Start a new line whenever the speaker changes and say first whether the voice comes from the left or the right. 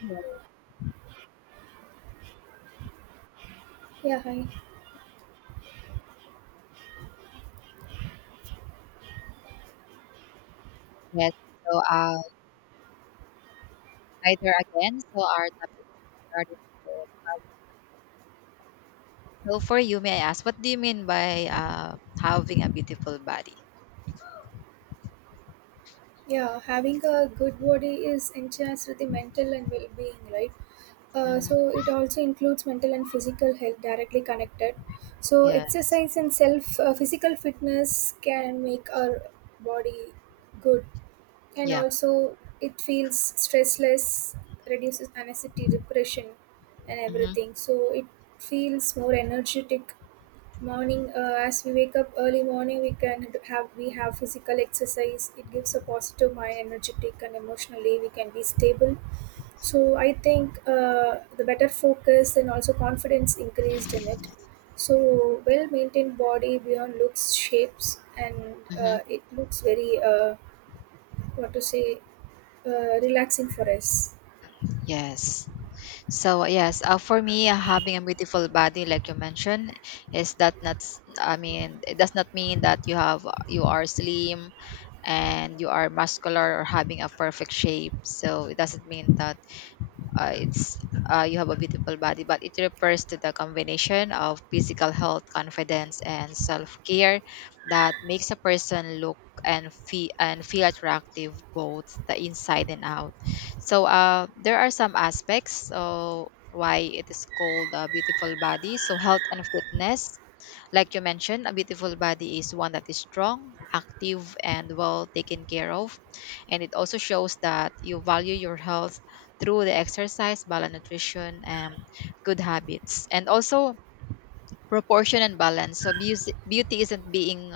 left: Hello.
right: Yeah, hi.
left: Yes, so uh, hi there again. So our topic is regarding with- so for you, may I ask, what do you mean by having a beautiful body?
right: Yeah, having a good body is enhanced with the mental and well-being, right? Uh,
left: Mm,
right: so it also includes mental and physical health directly connected. So
left: yes.
right: exercise and self physical fitness can make our body good, and
left: Yeah.
right: also it feels stressless, reduces anxiety, depression, and
left: Mm-hmm.
right: everything. So it feels more energetic. Morning, as we wake up early morning, we have physical exercise. It gives a positive mind, energetic, and emotionally we can be stable. So I think the better focus and also confidence increased in it. So well maintained body beyond looks, shapes, and
left: Mm-hmm.
right: it looks very what to say relaxing for us.
left: Yes. For me, having a beautiful body, like you mentioned, is that not? S- I mean, it does not mean that you are slim and you are muscular or having a perfect shape. So it doesn't mean that it's you have a beautiful body, but it refers to the combination of physical health, confidence, and self-care that makes a person look and feel attractive both the inside and out. So there are some aspects so why it is called a beautiful body. So health and fitness: like you mentioned, a beautiful body is one that is strong, active, and well taken care of. And it also shows that you value your health through the exercise, balanced nutrition, and good habits. And also proportion and balance. So beauty isn't being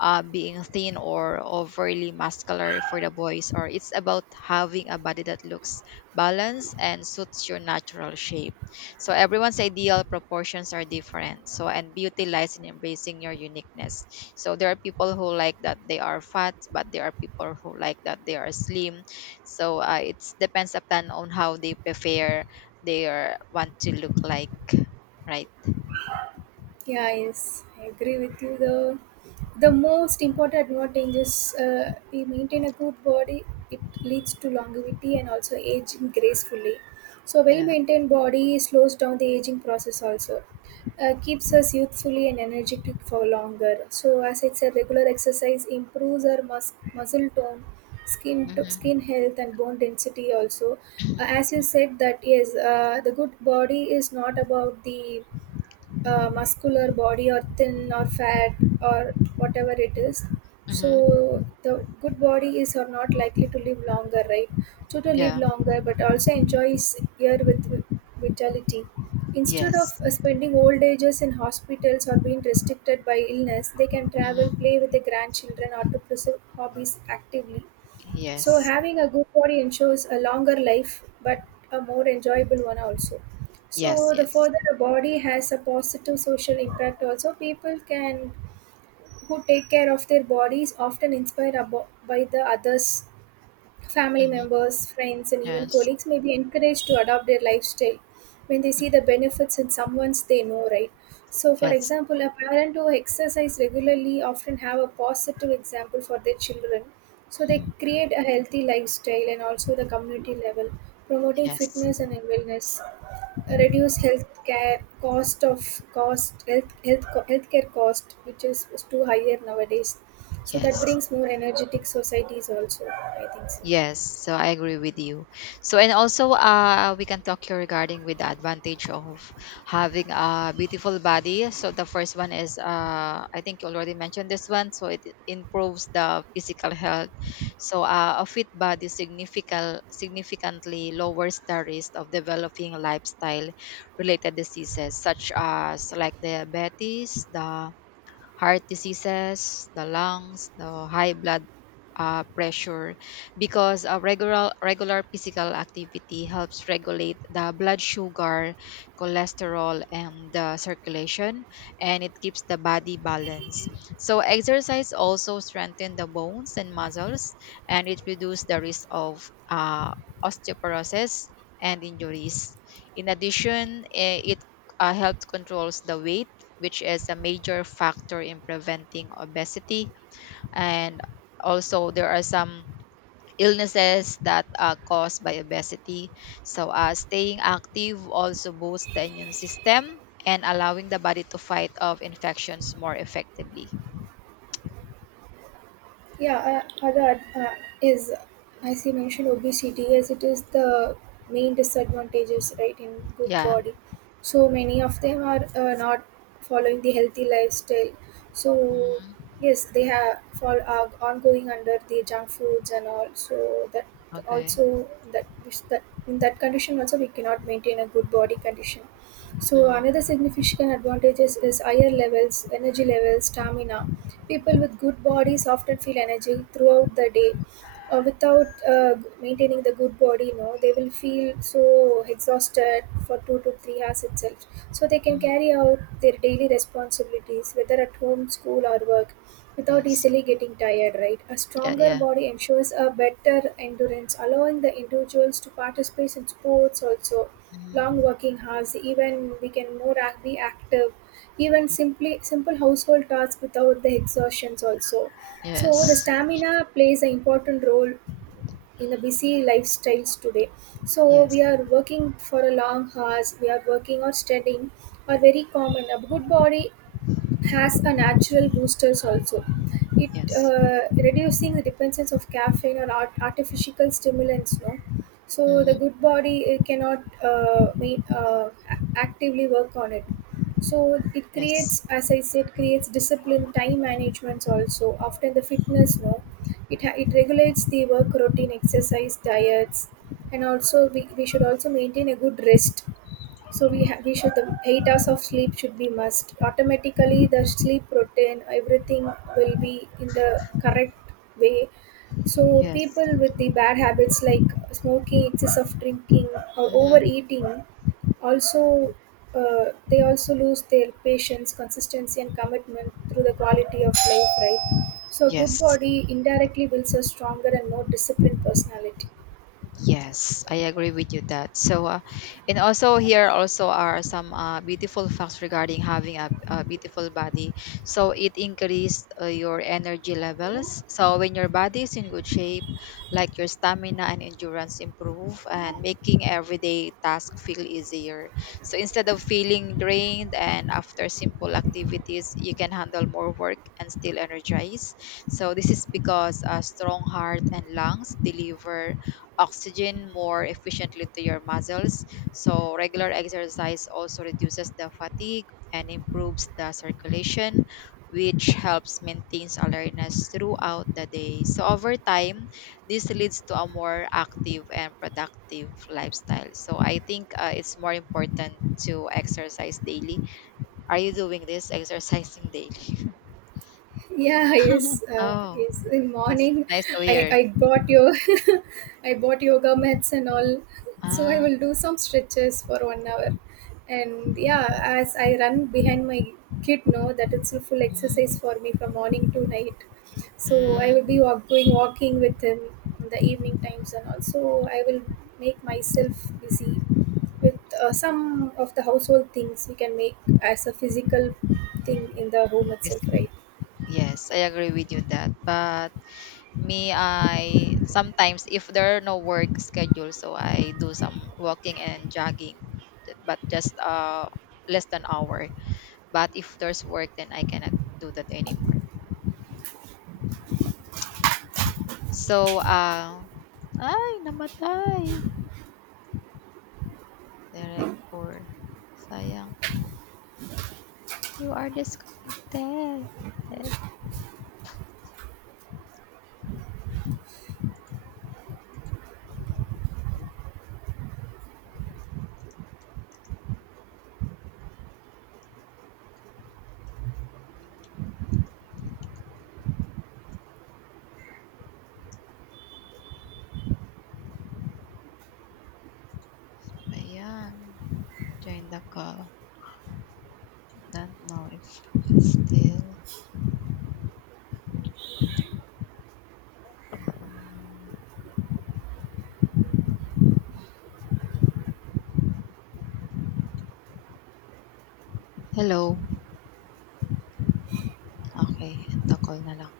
left: uh, being thin or overly muscular for the boys, or it's about having a body that looks balanced and suits your natural shape. So everyone's ideal proportions are different. So and beauty lies in embracing your uniqueness. So there are people who like that they are fat, but there are people who like that they are slim. So it depends upon on how they prefer want to look like, right?
right: Yeah, yes, I agree with you. The most important advantage is we maintain a good body. It leads to longevity and also aging gracefully. So,
left: Yeah.
right: well-maintained body slows down the aging process also. Keeps us youthfully and energetic for longer. So, as I said, regular exercise improves our muscle tone, skin
left: Mm-hmm.
right: health, and bone density also. As you said, that yes, the good body is not about the muscular body or thin or fat, or whatever it is. So
left: Mm-hmm.
right: the good body is or not likely to live longer, right? So to live
left: Yeah.
right: longer but also enjoys year with vitality, instead of
left: Yes.
right: spending old ages in hospitals or being restricted by illness. They can travel,
left: Mm-hmm.
right: play with their grandchildren, or to pursue hobbies actively. So
left: Yes.
right: having a good body ensures a longer life, but a more enjoyable one also.
left: Yes,
right: So the
left: yes.
right: further a body has a positive social impact also. People can who take care of their bodies often inspired by the others. Family
left: Hmm.
right: members, friends, and even
left: Yes,
right: colleagues may be encouraged to adopt their lifestyle when they see the benefits in someone's they know, right? So, for
left: yes.
right: example, a parent who exercise regularly often have a positive example for their children. So, they
left: Mhm.
right: create a healthy lifestyle and also the community level, promoting
left: Yes,
right: fitness and wellness, reduce health care cost of cost health health healthcare cost, which is too higher nowadays. So that
left: yes,
right: brings more energetic societies also. I think so.
left: yes. So I agree with you. So and also, we can talk here regarding with the advantage of having a beautiful body. So the first one is, I think you already mentioned this one. So it improves the physical health. So a fit body significantly lowers the risk of developing lifestyle related diseases such as like diabetes, the heart diseases, the lungs, the high blood pressure, because regular physical activity helps regulate the blood sugar, cholesterol, and the circulation, and it keeps the body balanced. So exercise also strengthen the bones and muscles, and it reduces the risk of osteoporosis and injuries. In addition, it helps controls the weight, which is a major factor in preventing obesity, and also there are some illnesses that are caused by obesity. So staying active also boosts the immune system and allowing the body to fight off infections more effectively.
right: Yeah, other is as you mentioned obesity, as it is the main disadvantages, right, in good
left: Yeah.
right: body. So many of them are not following the healthy lifestyle. So
left: Hmm.
right: yes, they have fall are ongoing under the junk foods and all. So that
left: Okay.
right: also that in that condition also we cannot maintain a good body condition. So
left: Hmm.
right: another significant advantages is higher levels, energy levels, stamina. People with good bodies often feel energy throughout the day. Without maintaining the good body, no, they will feel so exhausted for 2 to 3 hours itself. So they can
left: Hmm.
right: carry out their daily responsibilities, whether at home, school, or work, without
left: Yes.
right: easily getting tired. Right, a
left: Yeah,
right: stronger
left: yeah.
right: body ensures a better endurance, allowing the individuals to participate in sports also.
left: Hmm.
right: Long working hours, even we can more be active, even simply simple household tasks without the exhaustions also. So the
left: Yes,
right: stamina plays an important role in the busy lifestyles today. So we
left: yes,
right: are working for a long hours, we are working or studying, are very common. A good body has a natural boosters also. It
left: yes.
right: reducing the dependence of caffeine or artificial stimulants. No, so the
left: Hmm.
right: good body it cannot actively work on it. So it
left: Yes,
right: creates, as I said, creates discipline, time management also. After the fitness, no, it it regulates the work routine, exercise, diets, and also we should also maintain a good rest. So we should the 8 hours of sleep should be must. Automatically the sleep routine everything will be in the correct way. So
left: yes.
right: people with the bad habits like smoking, excess of drinking, or
left: Hmm.
right: overeating also, they also lose their patience, consistency, and commitment through the quality of life, right? So a good
left: Yes.
right: body indirectly builds a stronger and more disciplined personality.
left: Yes, I agree with you that. So, and also here also are some beautiful facts regarding having a beautiful body. So it increases your energy levels. So when your body is in good shape, like your stamina and endurance improve, and making everyday task feel easier. So instead of feeling drained and after simple activities, you can handle more work and still energize. So this is because a strong heart and lungs deliver oxygen more efficiently to your muscles. So regular exercise also reduces the fatigue and improves the circulation, which helps maintains alertness throughout the day. So, over time, this leads to a more active and productive lifestyle. So, I think it's more important to exercise daily. Are you doing this exercising daily?
right: Yeah, yes,
left: Oh,
right: yes. In
left: that's
right: morning,
left: nice to
right: I
left: hear.
right: I bought your, I bought yoga mats and all, so I
left: Ah,
right: will do some stretches for 1 hour, and yeah, as I run behind my kid, know that it's a full exercise
left: hmm,
right: for me from morning to night, so I will
left: mm,
right: be walk, going walking with him in the evening times, and also I will make myself busy with some of the household things we can make as a physical thing in the home itself,
left: basically.
right: right?
left: Yes, I agree with you that. But me, I sometimes if there are no work schedule, so I do some walking and jogging, but just less than hour. But if there's work, then I cannot do that anymore. So ay namatay. Direct for sayang. You are disconnected. Ayan, join the call. Don't know if still. Hello. Okay, end the call na lang.